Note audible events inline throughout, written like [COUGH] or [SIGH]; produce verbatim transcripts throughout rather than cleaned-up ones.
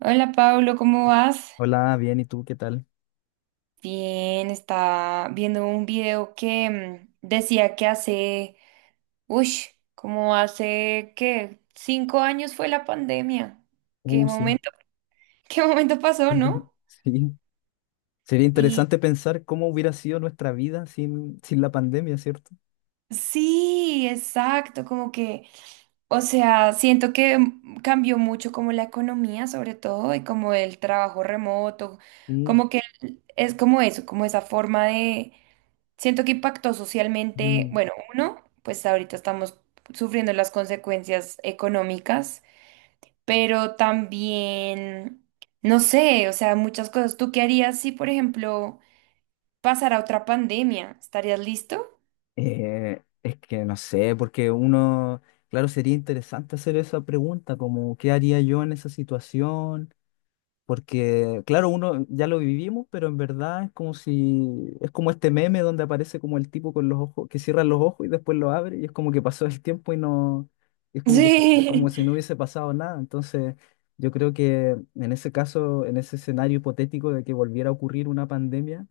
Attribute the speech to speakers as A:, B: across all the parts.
A: Hola Pablo, ¿cómo vas?
B: Hola, bien, ¿y tú qué tal?
A: Bien, estaba viendo un video que mm, decía que hace, uy, como hace que cinco años fue la pandemia. ¿Qué
B: Uh, sí,
A: momento, [LAUGHS] qué momento
B: sí.
A: pasó,
B: [LAUGHS]
A: no?
B: Sí. Sería
A: Y
B: interesante pensar cómo hubiera sido nuestra vida sin, sin la pandemia, ¿cierto?
A: sí, exacto, como que, o sea, siento que mm, cambió mucho como la economía, sobre todo, y como el trabajo remoto,
B: Sí.
A: como que mm, es como eso, como esa forma de. Siento que impactó socialmente.
B: Mm.
A: Bueno, uno, pues ahorita estamos sufriendo las consecuencias económicas, pero también, no sé, o sea, muchas cosas. ¿Tú qué harías si, por ejemplo, pasara otra pandemia? ¿Estarías listo?
B: Eh, es que no sé, porque uno, claro, sería interesante hacer esa pregunta, como, ¿qué haría yo en esa situación? Porque, claro, uno ya lo vivimos, pero en verdad es como si, es como este meme donde aparece como el tipo con los ojos, que cierra los ojos y después lo abre, y es como que pasó el tiempo y no, es como que, se- como
A: Sí,
B: si no hubiese pasado nada. Entonces, yo creo que en ese caso, en ese escenario hipotético de que volviera a ocurrir una pandemia,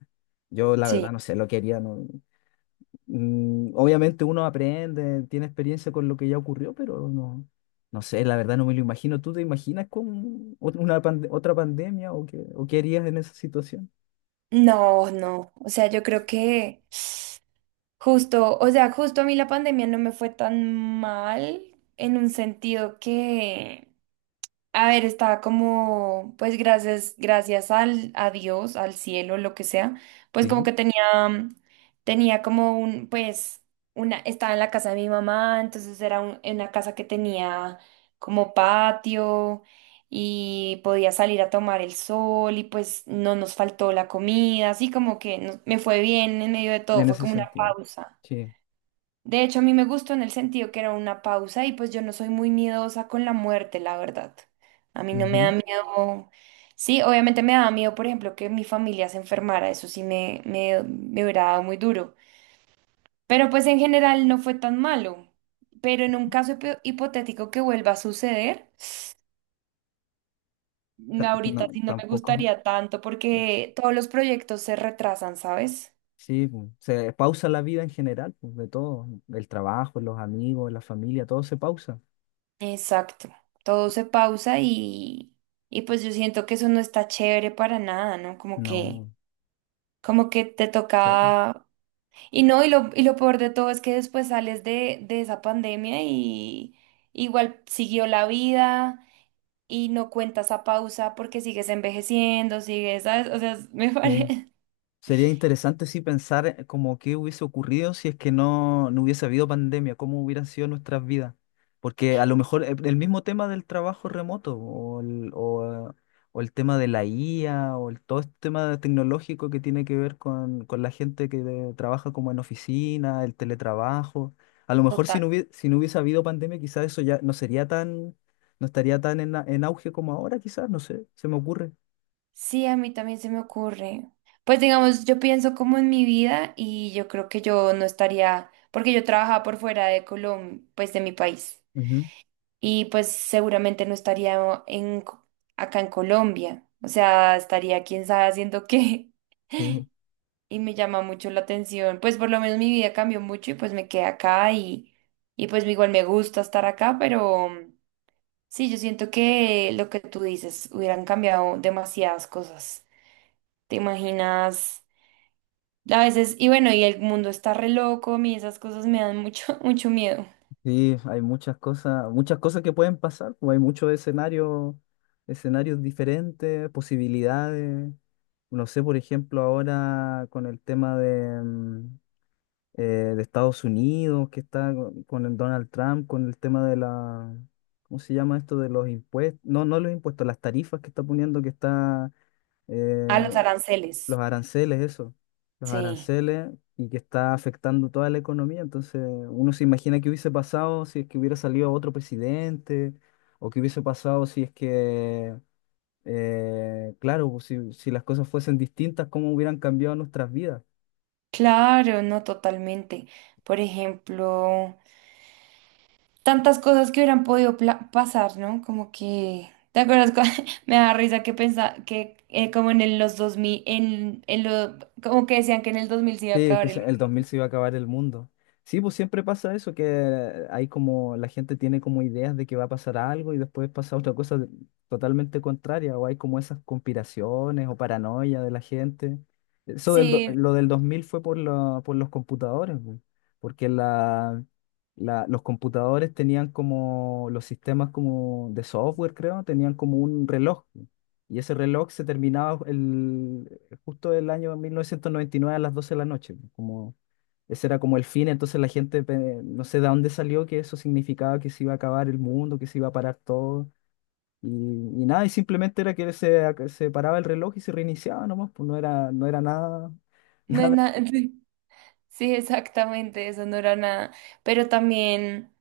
B: yo la
A: [LAUGHS]
B: verdad
A: sí.
B: no sé lo que haría, no. Mm, obviamente uno aprende, tiene experiencia con lo que ya ocurrió, pero no, no sé, la verdad no me lo imagino. ¿Tú te imaginas con ot- una pande- otra pandemia o qué, o qué harías en esa situación?
A: No, no. O sea, yo creo que justo, o sea, justo a mí la pandemia no me fue tan mal en un sentido que... A ver, estaba como, pues gracias, gracias al, a Dios, al cielo, lo que sea, pues como
B: Sí,
A: que tenía, mm, tenía como un, pues, una, estaba en la casa de mi mamá, entonces era un- en una casa que tenía como patio y podía salir a tomar el sol y pues no nos faltó la comida, así como que no- me fue bien en medio de todo,
B: en
A: fue
B: ese
A: como una
B: sentido.
A: pausa.
B: Sí.
A: De hecho, a mí me gustó en el sentido que era una pausa y pues yo no soy muy miedosa con la muerte, la verdad. A mí no me da
B: Ujú.
A: miedo. Sí, obviamente me daba miedo, por ejemplo, que mi familia se enfermara. Eso sí me, me, me hubiera dado muy duro. Pero pues en general no fue tan malo. Pero en un caso hipo- hipotético que vuelva a suceder, [SIGHS]
B: Ta-
A: ahorita
B: No,
A: sí no me
B: tampoco.
A: gustaría tanto porque todos los proyectos se retrasan, ¿sabes?
B: Sí, pu, se pausa la vida en general, pues, de todo, el trabajo, los amigos, la familia, todo se pausa.
A: Exacto, todo se pausa y, y pues yo siento que eso no está chévere para nada, ¿no? Como que,
B: No,
A: como que te
B: to-
A: toca... Y no, y lo, y lo peor de todo es que después sales de, de esa pandemia y igual siguió la vida y no cuentas a pausa porque sigues envejeciendo, sigues, ¿sabes? O sea, me
B: sí.
A: parece
B: Sería interesante sí pensar eh, como qué hubiese ocurrido si es que no, no hubiese habido pandemia, cómo hubieran sido nuestras vidas. Porque a lo mejor eh, el mismo tema del trabajo remoto o el, o, eh, o el tema de la I A o el, todo este tema tecnológico que tiene que ver con, con la gente que de- trabaja como en oficina, el teletrabajo. A lo
A: [LAUGHS]
B: mejor si
A: total.
B: no hubiese, si no hubiese habido pandemia, quizás eso ya no sería tan, no estaría tan en, a- en auge como ahora, quizás, no sé, se me ocurre.
A: Sí, a mí también se me ocurre. Pues digamos, yo pienso como en mi vida y yo creo que yo no estaría, porque yo trabajaba por fuera de Colombia, pues de mi país,
B: Ujú.
A: y pues seguramente no estaría en, Co- acá en Colombia, o sea, estaría quién sabe haciendo [LAUGHS] qué,
B: Sí.
A: y me llama mucho la atención, pues por lo menos mi vida cambió mucho y pues me quedé acá y, y pues igual me gusta estar acá, pero mm, sí, yo siento que lo que tú dices, hubieran cambiado demasiadas cosas. ¿Te imaginas? A veces, y bueno, y el mundo está re loco, a mí esas cosas me dan mucho, [LAUGHS] mucho miedo.
B: Sí, hay muchas cosas, muchas cosas que pueden pasar, pues hay muchos escenarios, escenarios diferentes, posibilidades. No sé, por ejemplo, ahora con el tema de, mm, eh, de Estados Unidos, que está con con el Donald Trump, con el tema de la, ¿cómo se llama esto? De los impuestos, no, no los impuestos, las tarifas que está poniendo, que está eh,
A: A los aranceles.
B: los aranceles, eso, los
A: Sí,
B: aranceles, y que está afectando toda la economía. Entonces, uno se imagina qué hubiese pasado si es que hubiera salido otro presidente o qué hubiese pasado si es que, eh, claro, pues, si, si las cosas fuesen distintas, cómo hubieran cambiado nuestras vidas.
A: claro, no, totalmente. Por ejemplo, tantas cosas que hubieran podido pla- pasar, ¿no? Como que, ¿te acuerdas? Cua- [LAUGHS] Me da risa que pensaba que eh, como en el- los dos mil en, en lo, como que decían que en el dos mil se iba a
B: Sí, que
A: acabar el...
B: se-
A: mundo.
B: el dos mil se iba a acabar el mundo. Sí, pues siempre pasa eso, que hay como, la gente tiene como ideas de que va a pasar algo y después pasa otra cosa de- totalmente contraria, o hay como esas conspiraciones o paranoia de la gente. Eso del, do-
A: Sí,
B: lo del dos mil fue por, la- por los computadores, bu, porque la, la- los computadores tenían como, los sistemas como de software, creo, tenían como un reloj. Bu, y ese reloj se terminaba justo el año mil novecientos noventa y nueve a las doce de la noche, pues, como ese era como el fin, entonces la gente pe- no sé de dónde salió que eso significaba que se iba a acabar el mundo, que se iba a parar todo y, y nada, y simplemente era que se, ac- se paraba el reloj y se reiniciaba nomás, pues no era, no era nada, [LAUGHS]
A: no es
B: nada.
A: nada. [LAUGHS] Sí, exactamente, eso no era nada. Pero también...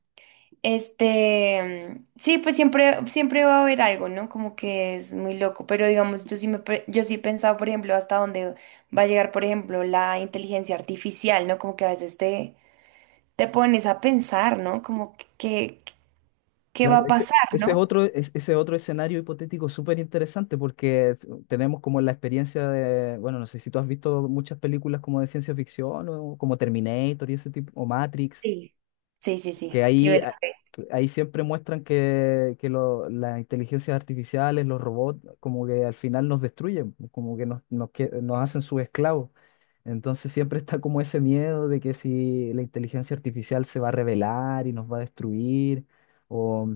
A: Este, sí, pues siempre, siempre va a haber algo, ¿no? Como que es muy loco, pero digamos, yo sí me, pre- yo sí he pensado, por ejemplo, hasta dónde va a llegar, por ejemplo, la inteligencia artificial, ¿no? Como que a veces te, te pones a pensar, ¿no? Como que, que- ¿qué va
B: Claro,
A: a
B: ese,
A: pasar,
B: ese es
A: ¿no?
B: otro, es- ese es otro escenario hipotético súper interesante porque es- tenemos como la experiencia de, bueno, no sé si tú has visto muchas películas como de ciencia ficción o como Terminator y ese tipo, o Matrix.
A: Sí. Sí, sí, sí,
B: Que
A: sí,
B: ahí,
A: ¿verdad?
B: a- que ahí siempre muestran que, que lo- las inteligencias artificiales, los robots, como que al final nos destruyen, como que nos, nos, que- nos hacen sus esclavos. Entonces siempre está como ese miedo de que si la inteligencia artificial se va a rebelar y nos va a destruir, o,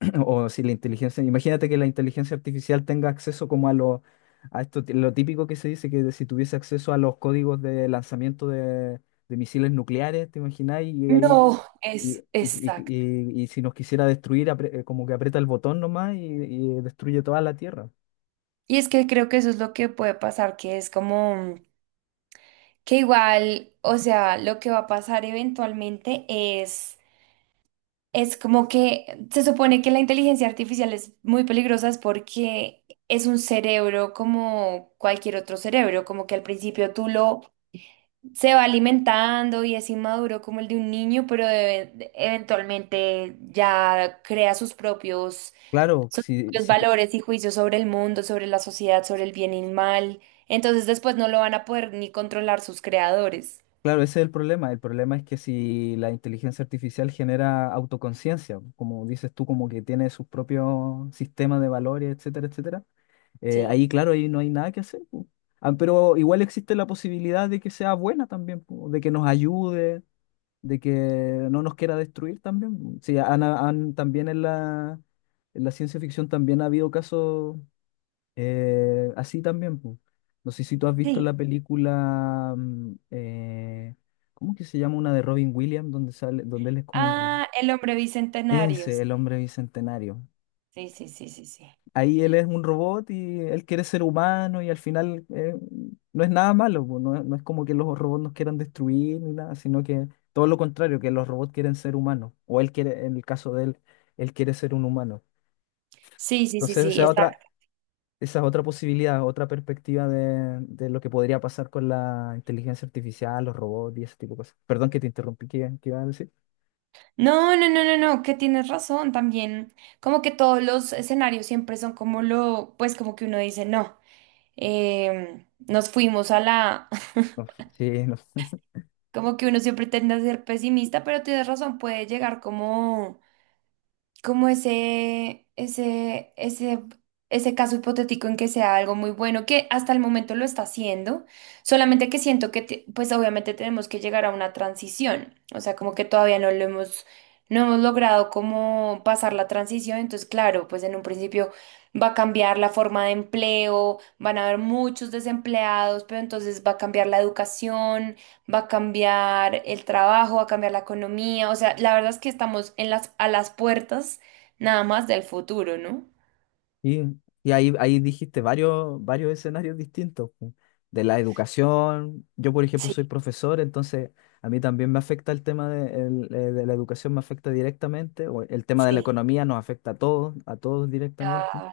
B: [CLEARS THROAT] o si la inteligencia, imagínate que la inteligencia artificial tenga acceso como a lo, a esto, lo típico que se dice, que si tuviese acceso a los códigos de lanzamiento de, de misiles nucleares, ¿te imagináis? Y ahí
A: No,
B: y,
A: es
B: y, y-
A: exacto.
B: y- y si nos quisiera destruir, apre- eh, como que aprieta el botón nomás y, y destruye toda la Tierra.
A: Y es que creo que eso es lo que puede pasar, que es como mm, que igual, o sea, lo que va a pasar eventualmente es. Es como que se supone que la inteligencia artificial es muy peligrosa es porque es un cerebro como cualquier otro cerebro, como que al principio tú lo se va alimentando y es inmaduro como el de un niño, pero e- eventualmente ya crea sus propios,
B: Claro,
A: sus
B: si,
A: propios
B: si que-
A: valores y juicios sobre el mundo, sobre la sociedad, sobre el bien y el mal. Entonces después no lo van a poder ni controlar sus creadores.
B: claro, ese es el problema. El problema es que si la inteligencia artificial genera autoconciencia, como dices tú, como que tiene sus propios sistemas de valores, etcétera, etcétera, eh,
A: Sí.
B: ahí, claro, ahí no hay nada que hacer, po. Ah, pero igual existe la posibilidad de que sea buena también, po, de que nos ayude, de que no nos quiera destruir también. Sí, han, han- también en la, en la ciencia ficción también ha habido casos eh, así también, po. No sé si tú has visto la
A: Sí.
B: película, mm, eh, ¿cómo que se llama? Una de Robin Williams, donde sale, donde él es como un...
A: Ah, el hombre bicentenario.
B: Ese, el hombre bicentenario.
A: Sí, sí, sí, sí, sí. sí.
B: Ahí él es un robot y él quiere ser humano y al final eh, no es nada malo, pues, no, no es como que los robots nos quieran destruir ni nada, sino que todo lo contrario, que los robots quieren ser humanos, o él quiere, en el caso de él, él quiere ser un humano.
A: Sí, sí, sí,
B: Entonces
A: sí,
B: esa otra,
A: exacto.
B: esa es otra posibilidad, otra perspectiva de, de lo que podría pasar con la inteligencia artificial, los robots y ese tipo de cosas. Perdón que te interrumpí, ¿qué, qué iba a decir?
A: No, no, no, no, no, que tienes razón también. Como que todos los escenarios siempre son como lo, pues como que uno dice, no, em, nos fuimos a la,
B: No, sí, no.
A: [LAUGHS] como que uno siempre tiende a ser pesimista, pero tienes razón, puede llegar como... como ese, ese, ese, ese caso hipotético en que sea algo muy bueno, que hasta el momento lo está haciendo, solamente que siento que, te- pues obviamente tenemos que llegar a una transición, o sea, como que todavía no lo hemos, no hemos logrado como pasar la transición, entonces claro, pues en un principio va a cambiar la forma de empleo, van a haber muchos desempleados, pero entonces va a cambiar la educación, va a cambiar el trabajo, va a cambiar la economía. O sea, la verdad es que estamos en las, a las puertas nada más del futuro, ¿no?
B: Y, y ahí, ahí dijiste varios, varios escenarios distintos, pu, de la educación. Yo, por ejemplo,
A: Sí,
B: soy profesor, entonces a mí también me afecta el tema de, el, eh, de la educación, me afecta directamente, o el tema de la
A: sí.
B: economía nos afecta a todos, a todos directamente.
A: Claro.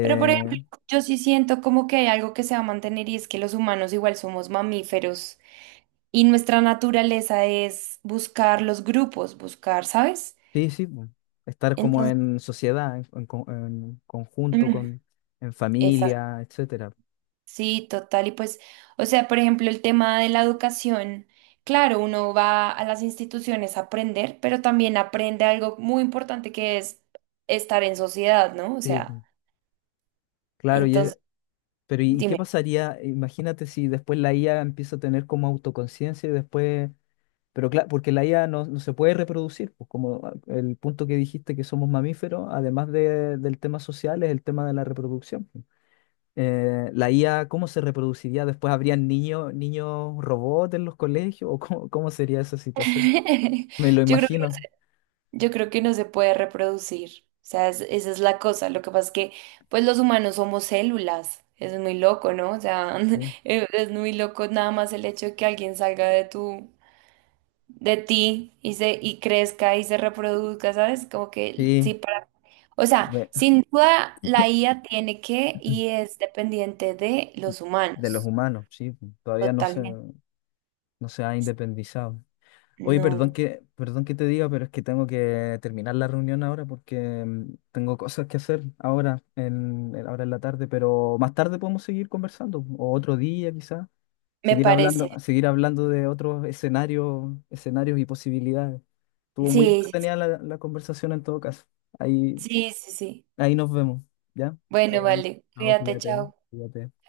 A: Pero por ejemplo, yo sí siento como que hay algo que se va a mantener y es que los humanos igual somos mamíferos y nuestra naturaleza es buscar los grupos, buscar, ¿sabes?
B: sí, sí, pu, estar como
A: Entonces,
B: en sociedad, en, en co- en conjunto,
A: mm,
B: con, en
A: exacto.
B: familia, etcétera.
A: Sí, total. Y pues, o sea, por ejemplo, el tema de la educación, claro, uno va a las instituciones a aprender, pero también aprende algo muy importante que es estar en sociedad, ¿no? O
B: Sí,
A: sea,
B: pu, claro, y es-
A: entonces,
B: pero ¿y qué
A: dime,
B: pasaría? Imagínate si después la I A empieza a tener como autoconciencia y después. Pero claro, porque la I A no, no se puede reproducir, pues como a- el punto que dijiste que somos mamíferos, además de- del tema social, es el tema de la reproducción, pues. Eh, la I A, ¿cómo se reproduciría? ¿Después habrían niños, niños robots en los colegios? ¿O cómo, cómo sería esa situación?
A: [LAUGHS]
B: Me lo
A: yo creo que,
B: imagino.
A: yo creo que no se puede reproducir. O sea, es- esa es la cosa. Lo que pasa es que, pues, los humanos somos células. Es muy loco, ¿no? O sea,
B: Sí.
A: [LAUGHS] es es muy loco nada más el hecho de que alguien salga de tu de ti y se y crezca y se reproduzca, ¿sabes? Como que sí
B: Sí,
A: para, o sea,
B: me-
A: sin duda la I A tiene que y
B: [CLEARS THROAT]
A: es dependiente de los
B: de los
A: humanos,
B: humanos, sí, pues, todavía no se,
A: totalmente.
B: no se ha independizado. Oye, perdón
A: No,
B: que, perdón que te diga, pero es que tengo que terminar la reunión ahora porque mm, tengo cosas que hacer ahora en, en- ahora en la tarde, pero más tarde podemos seguir conversando, o otro día quizás,
A: me
B: seguir
A: parece.
B: hablando, seguir hablando de otros escenarios, escenarios y posibilidades. Estuvo muy
A: Sí, sí,
B: entretenida la, la conversación en todo caso. Ahí,
A: sí, sí, sí. sí.
B: ahí nos vemos, ¿ya?
A: Bueno,
B: Chao,
A: vale.
B: chao,
A: Cuídate,
B: cuídate,
A: chao.
B: cuídate.